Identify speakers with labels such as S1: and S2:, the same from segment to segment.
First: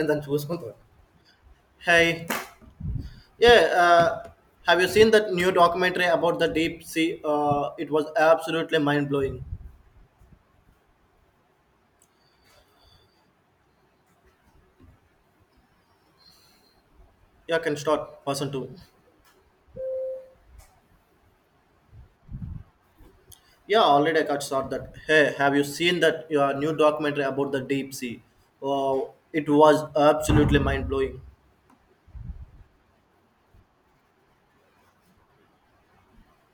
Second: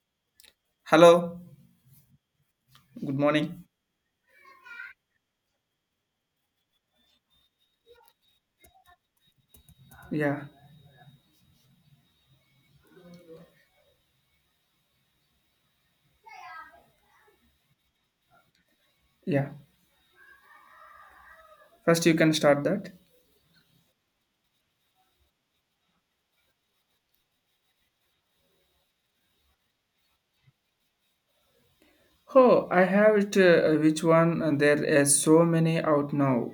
S1: And then choose control.
S2: Hello,
S1: Hey,
S2: good
S1: yeah.
S2: morning.
S1: Have you seen that new documentary about the deep sea? It was absolutely mind blowing.
S2: Yeah,
S1: Yeah, can start person two.
S2: yeah. First, you can start that.
S1: Yeah, already I got start that. Hey, have you seen that your new documentary about the deep sea? Wow, it was absolutely mind blowing.
S2: Oh, I have it. Which one? There is so many out now.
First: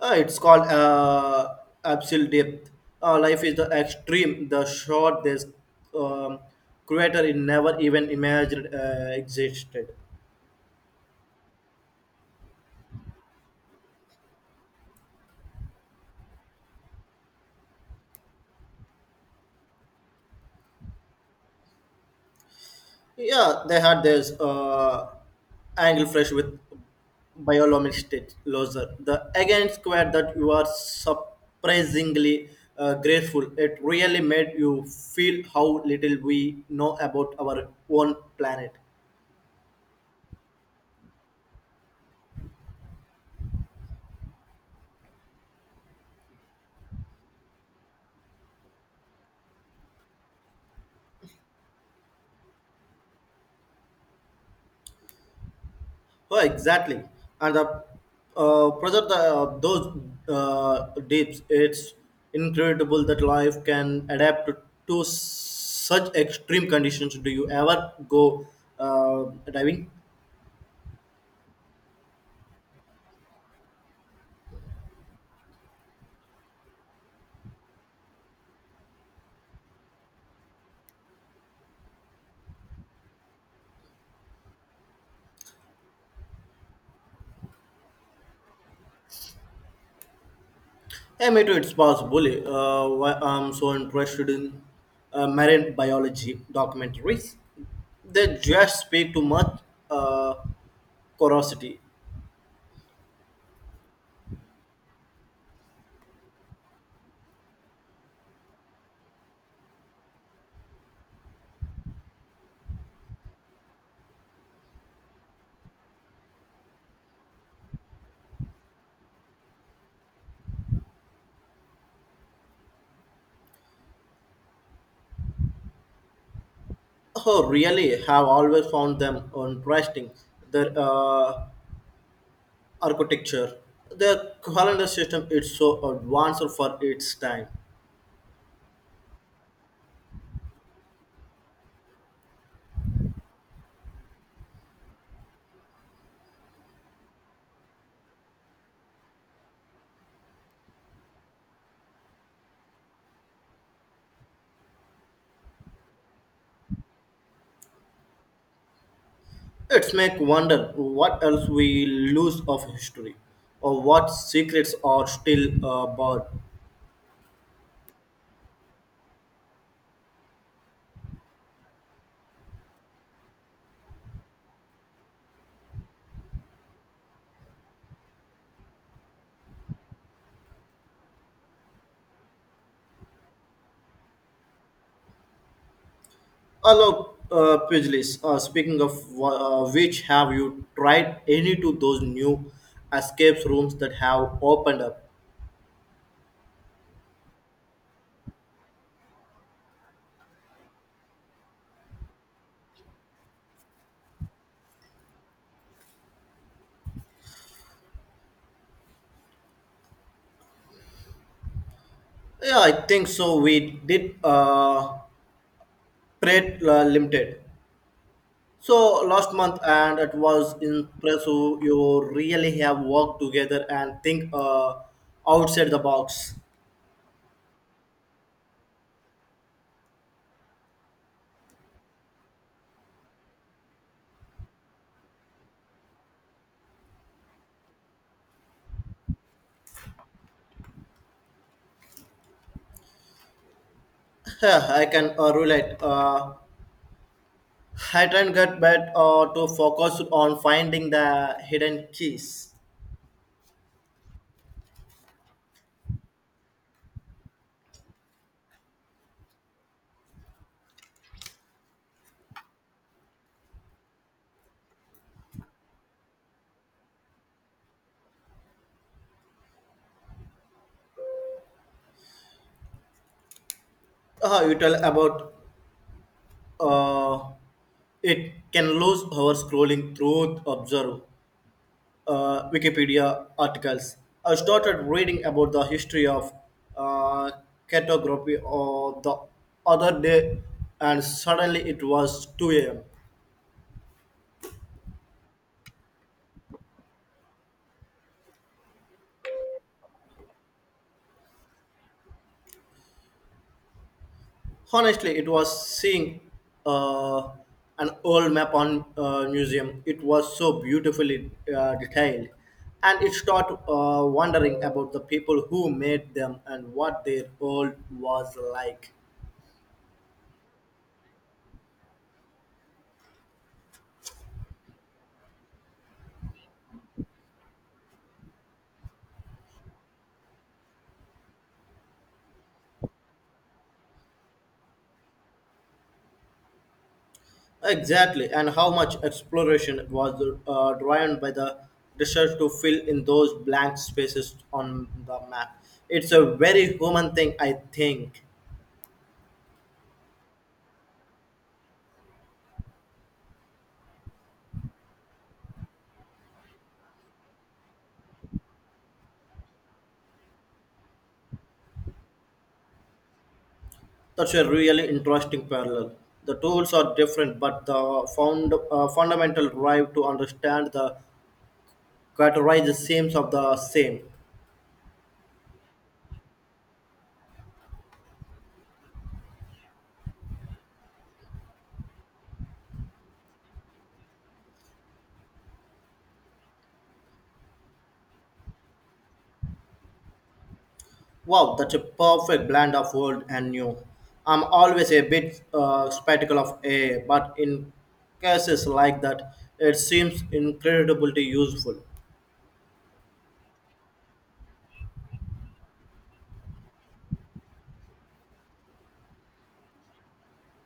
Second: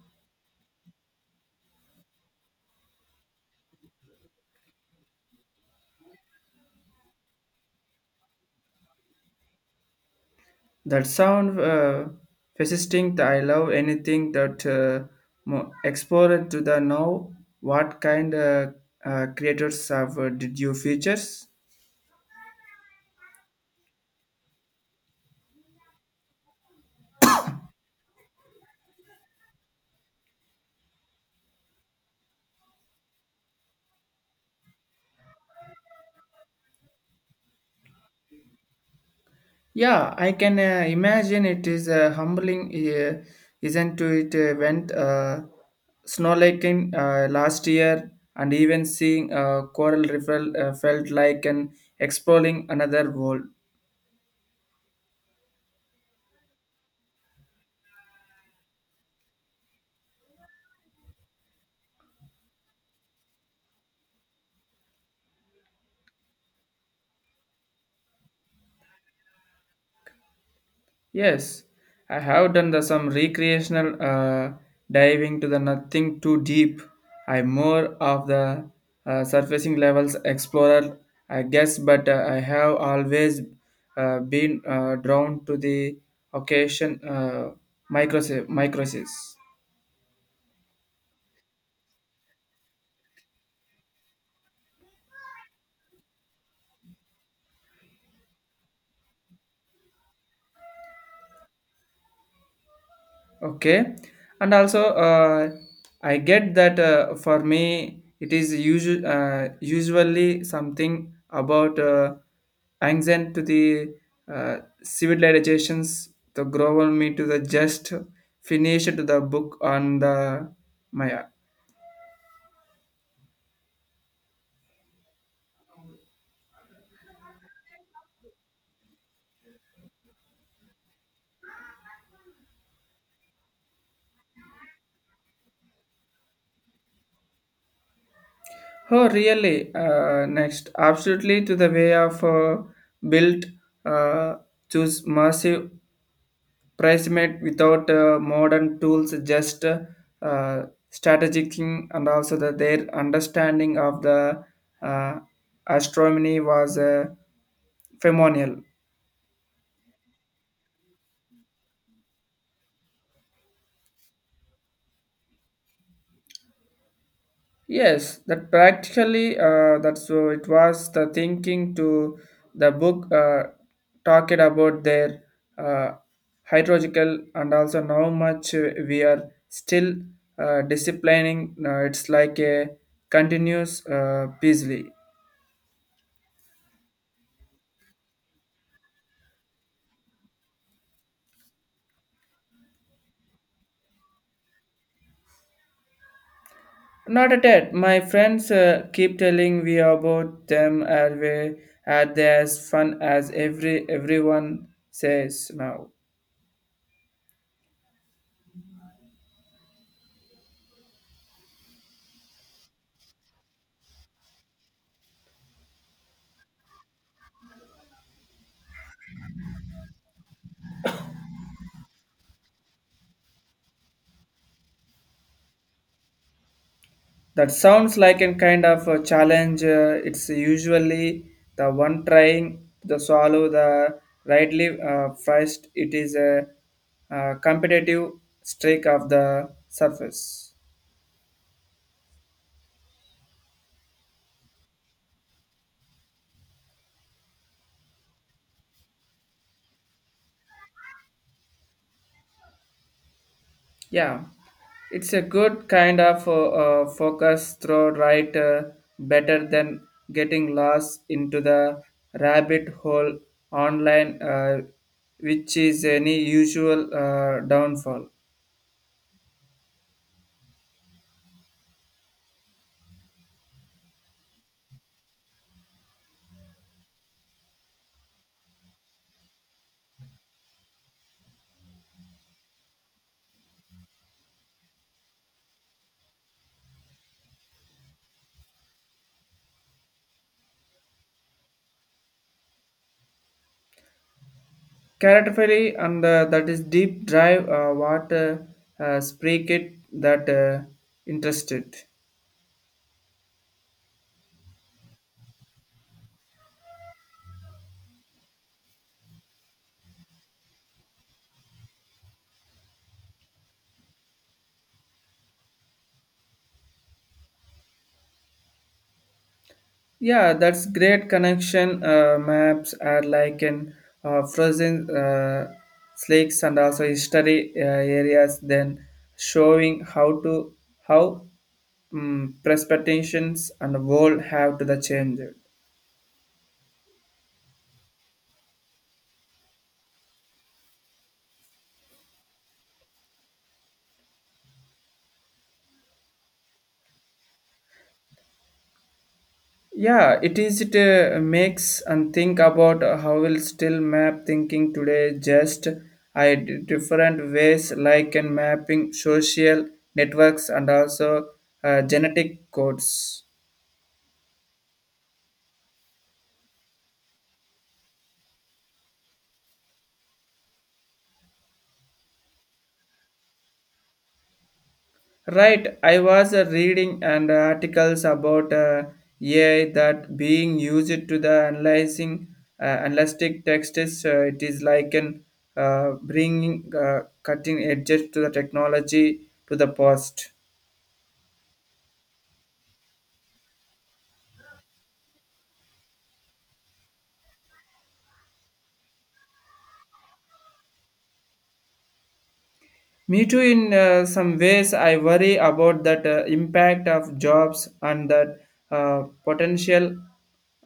S1: It's called Absolute Depth. Life is the extreme, the short, this um, creator it never even imagined existed.
S2: That sound persisting. That I love anything that explored to the now. What kind creators have did you features?
S1: Yeah, they had this angle flash with biolomistic laser. The again square that you are surprisingly grateful. It really made you feel how little we know about our own planet.
S2: Yeah, I can imagine it is humbling, isn't to it? Went snowlaking last year, and even seeing coral reef felt like an exploring another world.
S1: Oh, exactly. And the project those deeps, it's incredible that life can adapt to such extreme conditions. Do you ever go diving?
S2: Yes, I have done the some recreational diving to the nothing too deep. I am more of the surfacing levels explorer, I guess, but I have always been drawn to the occasion microsis.
S1: Yeah, me too. It's possible. Why I'm so interested in marine biology documentaries. They just speak to much uh, curiosity.
S2: Okay, and also I get that for me it is usually something about anxiety to the civilizations, the global me to the just finish to the book on the Maya.
S1: Oh, really? Have always found them interesting. Their architecture, their calendar system. It's so advanced for its time.
S2: Oh, really? Next, absolutely to the way of built, uh, choose massive Pricemate without modern tools, just strategizing and also their understanding of the uh, astronomy was phenomenal.
S1: It's make wonder what else we lose of history, or what secrets are still buried.
S2: Yes, that practically that's so it was the thinking to the book talked about their uh, hydrological and also how much we are still disciplining. It's like a continuous busy.
S1: Hello, Pijlis. Speaking of which, have you tried any to those new escape rooms that have opened up?
S2: Not at it. My friends keep telling me about them and we are they as fun as everyone says now.
S1: Yeah, I think so. We did Pret Limited. So last month, and it was impressive. You really have worked together and think outside the box.
S2: That sounds like a kind of a challenge. It's usually the one trying to swallow the rightly first. It is a, competitive streak of the surface.
S1: Yeah, I can relate. I try and get back to focus on finding the hidden keys.
S2: Yeah, it's a good kind of focus throw right better than getting lost into the rabbit hole online, which is any usual downfall.
S1: You tell about Uh, it can lose hours scrolling through observe Wikipedia articles. I started reading about the history of uh, cartography or the other day, and suddenly it was 2 a.m.
S2: Characterfully, and that is deep drive what speak it that interested.
S1: Honestly, it was seeing uh, an old map on museum. It was so beautifully detailed, and it start wondering about the people who made them and what their world was like.
S2: Yeah, that's great connection. Maps are like in frozen lakes and also history areas. Then showing how to how perspectives and world have to the change.
S1: Exactly, and how much exploration was driven by the research to fill in those blank spaces on the map. It's a very human thing, I think.
S2: Yeah, it is it makes and think about how will still map thinking today just different ways, like in mapping social networks and also genetic codes.
S1: That's a really interesting parallel. The tools are different, but the fundamental drive to understand the categorize the seams of the same.
S2: Right, I was reading and articles about AI that being used to the analyzing analytic texts. It is like an bringing cutting edges to the technology to the past.
S1: Wow, that's a perfect blend of old and new. I'm always a bit skeptical of AI, but in cases like that, it seems incredibly useful.
S2: Me too, in some ways, I worry about that impact of jobs and that potential,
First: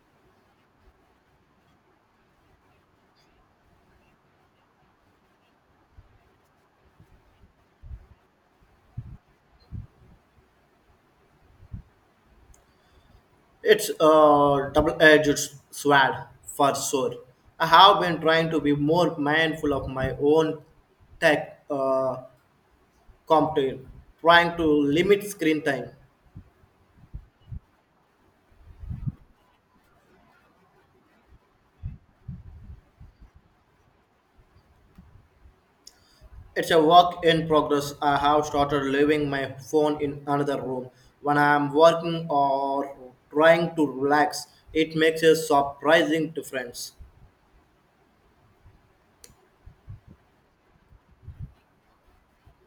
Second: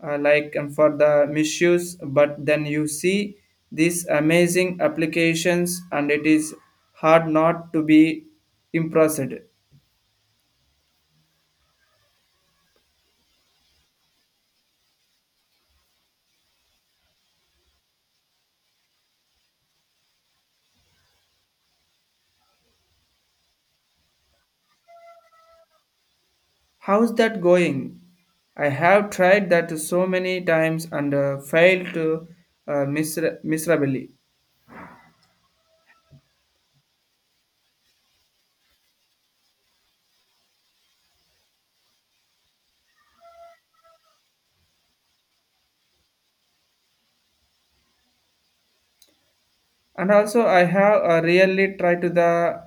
S2: like for the misuse. But then you see these amazing applications, and it is hard not to be impressed.
S1: It's a double-edged sword for sure. I have been trying to be more mindful of my own tech. Compton, trying to limit screen time.
S2: How's that going? I have tried that so many times and failed to miserably.
S1: It's a work in progress. I have started leaving my phone in another room when I am working or trying to relax. It makes a surprising difference.
S2: And also, I have really tried to the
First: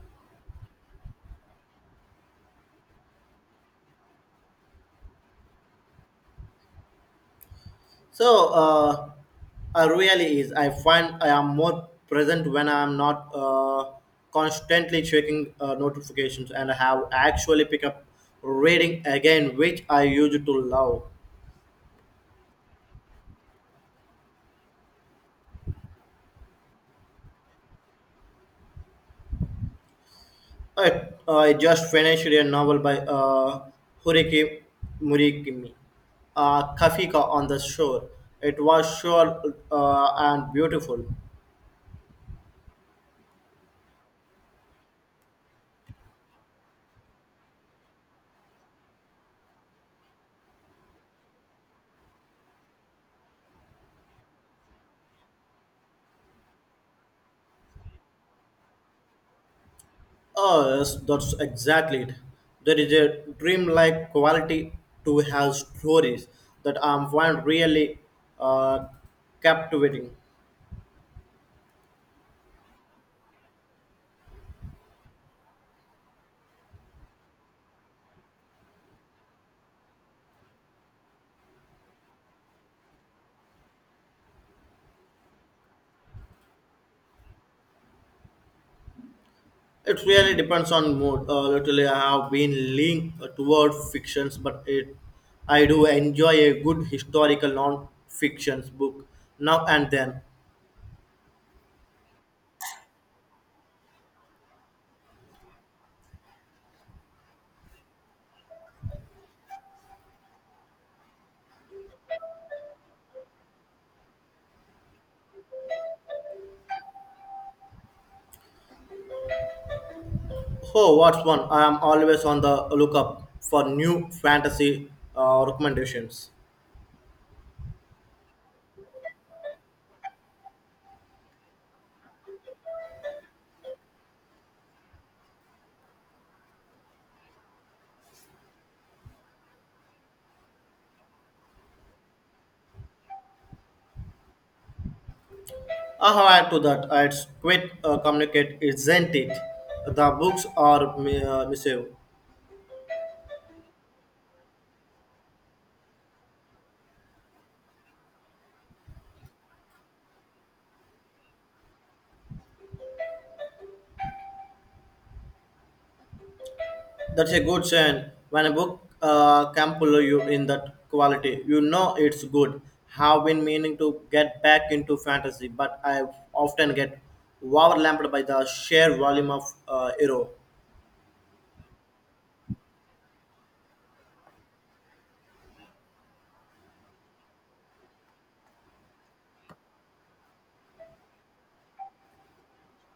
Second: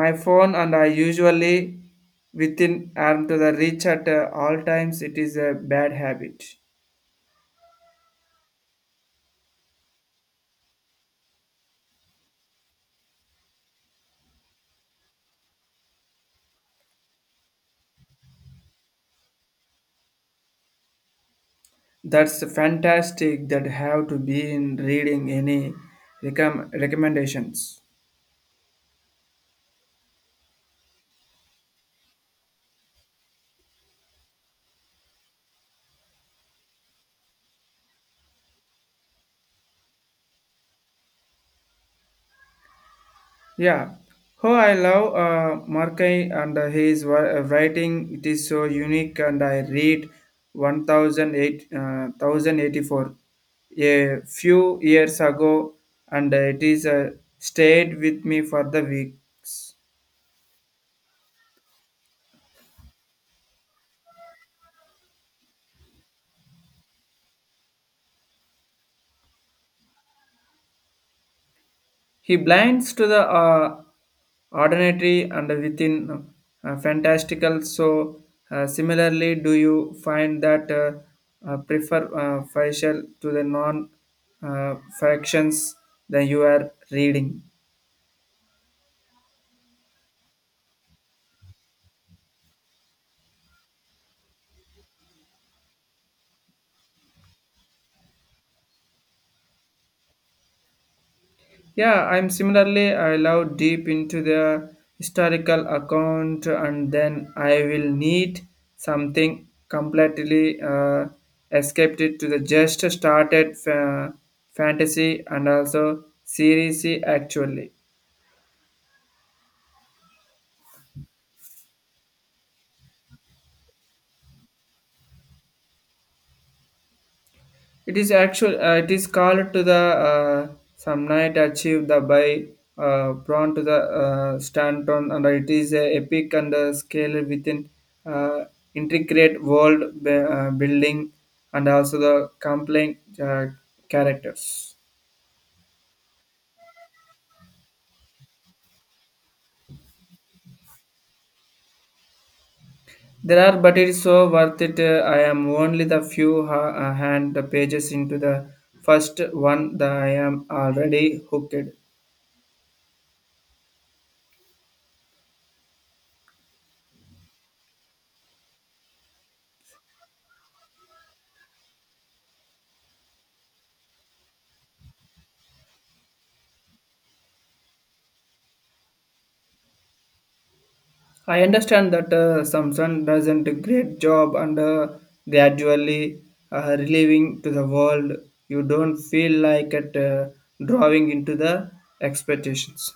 S2: my phone and I usually within arm to the reach at all times it is a bad habit.
S1: So, uh, I really is. I find I am more present when I am not constantly checking notifications and I have actually pick up reading again, which I used to love.
S2: That's fantastic that have to be in reading any recommendations.
S1: I, I just finished a novel by Haruki Murakami, Kafka on the Shore. It was short and beautiful.
S2: Yeah, oh, I love Markai and writing. It is so unique and I read 1008 uh, 1084 a few years ago, and it is stayed with me for the weeks.
S1: Oh, yes, that's exactly it. There is a dreamlike quality to her stories that I find really uh, captivating.
S2: He blinds to the ordinary and within fantastical. So, similarly, do you find that prefer facial to the non factions that you are reading?
S1: It really depends on mood. Literally, I have been leaning toward fictions, I do enjoy a good historical non-fiction book now and then.
S2: Yeah, I'm similarly, I love deep into the historical account and then I will need something completely escaped it to the just started fantasy and also series actually.
S1: Oh, what's one? I am always on the lookup for new fantasy recommendations.
S2: It is actual. It is called to the uh, some night achieve the by drawn to the Stanton, and it is a epic and scale within uh, intricate world building and also the compelling characters.
S1: I have add to that. It's quite communicate, isn't it? The books are massive.
S2: There are, but it is so worth it. I am only the few hand the pages into the first one. The I am already hooked.
S1: That's a good sign. When a book can pull you in that quality, you know it's good. Have been meaning to get back into fantasy, but I often get overwhelmed by the sheer volume of hero.
S2: I understand that Samsung doesn't a great job and gradually relieving to the world. You don't feel like it drawing into the expectations.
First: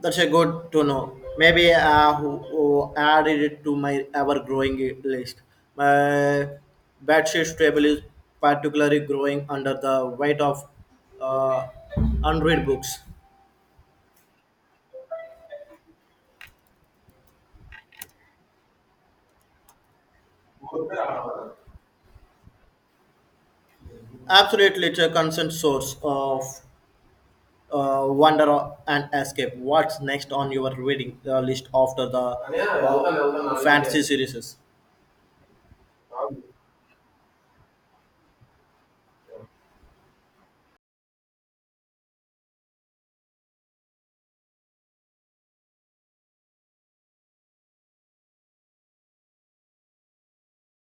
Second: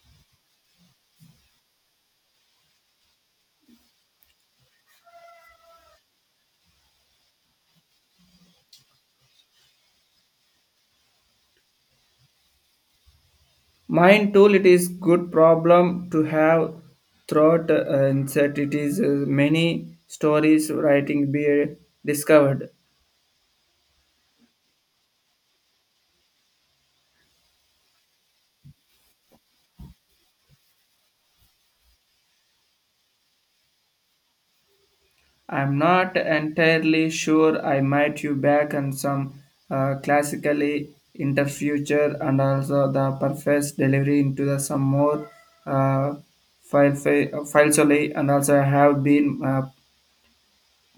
S1: That's a good to know. Maybe I who added it to my ever-growing list. My bedsheet table is particularly growing under the weight of uh, unread books.
S2: Mine tool. It is good problem to have throughout uncertainties. Many stories writing be discovered.
S1: Absolutely, it's a constant source of wonder and escape. What's next on your reading list after the fantasy series?
S2: I'm not entirely sure. I might you back and some classically into future and also the perfect delivery into the some more uh, file solely, and also I have been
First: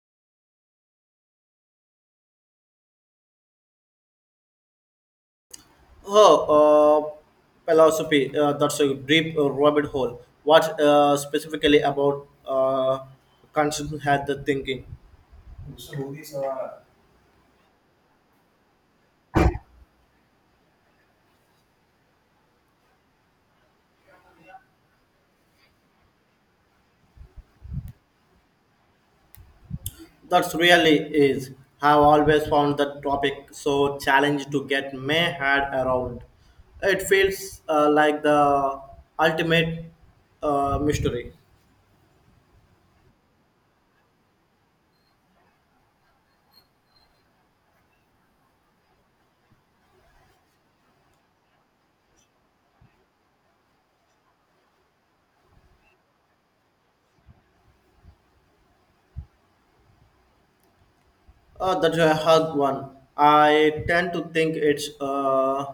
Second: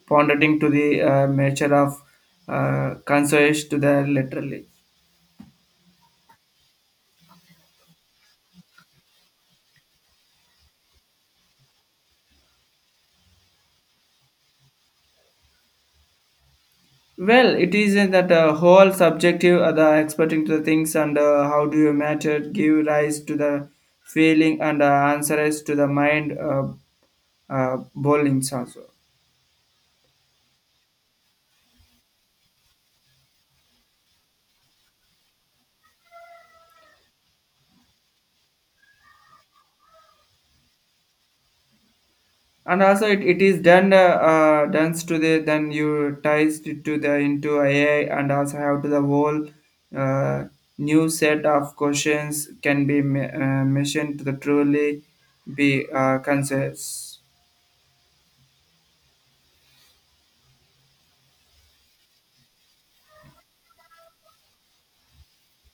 S2: pondering to the nature of consoles to the literally.
S1: Oh, philosophy. That's a deep rabbit hole. What specifically about constant had the thinking?
S2: Well, it is in that whole subjective, the experting to the things, and how do you matter give rise to the feeling and answers to the mind. Bowlings also,
S1: That's really is. Have always found the topic so challenging to get my head around. It feels like the ultimate mystery.
S2: and also it is done done to the then you ties it to the into AI and also have to the whole uh, new set of questions can be mentioned to the truly be consensus.
S1: That's a hard one. I tend to think it's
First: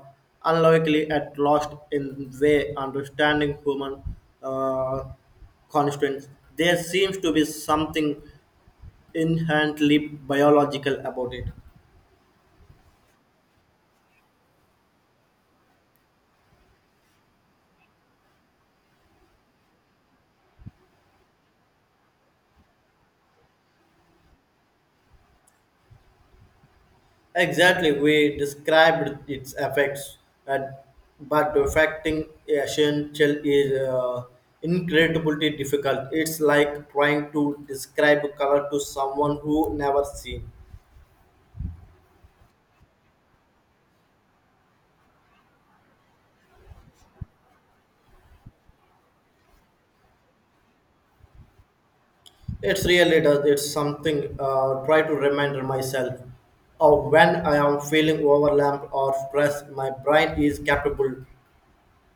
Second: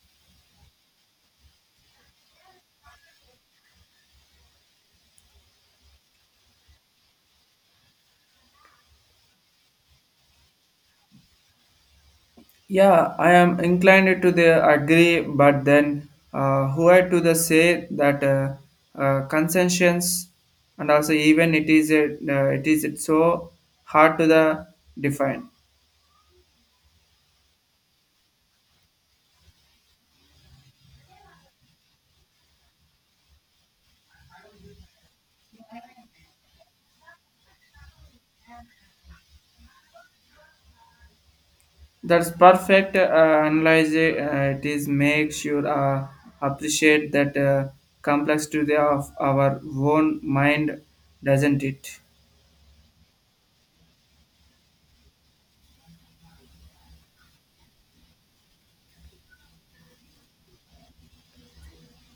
S1: unlikely at lost in way understanding human uh, constituents. There seems to be something inherently biological about it.
S2: Yeah, I am inclined to the agree, but then who had to the say that concessions and also even it is a, it is so hard to the define.
S1: Exactly, we described its effects, and but affecting essential is incredibly difficult. It's like trying to describe color to someone who never seen.
S2: That's perfect analyze. It is make sure appreciate that complexity of our own mind, doesn't it?
S1: It's really does. It's something. Try to remind myself of when I am feeling overwhelmed or stressed. My brain is capable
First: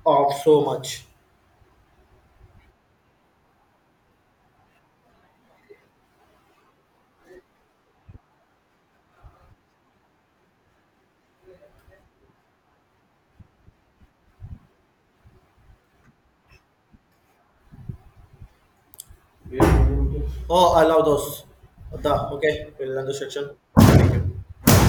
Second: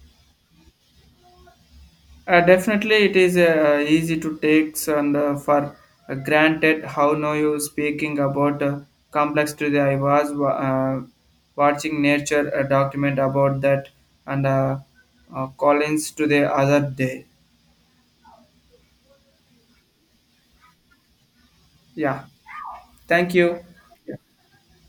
S1: of so much.
S2: Definitely, it is easy to take and for granted how now you speaking about complexity. I was watching nature a document about that and Collins to the other day.
S1: Oh, I love those. The
S2: Yeah,
S1: okay, we'll end the
S2: thank you.
S1: section.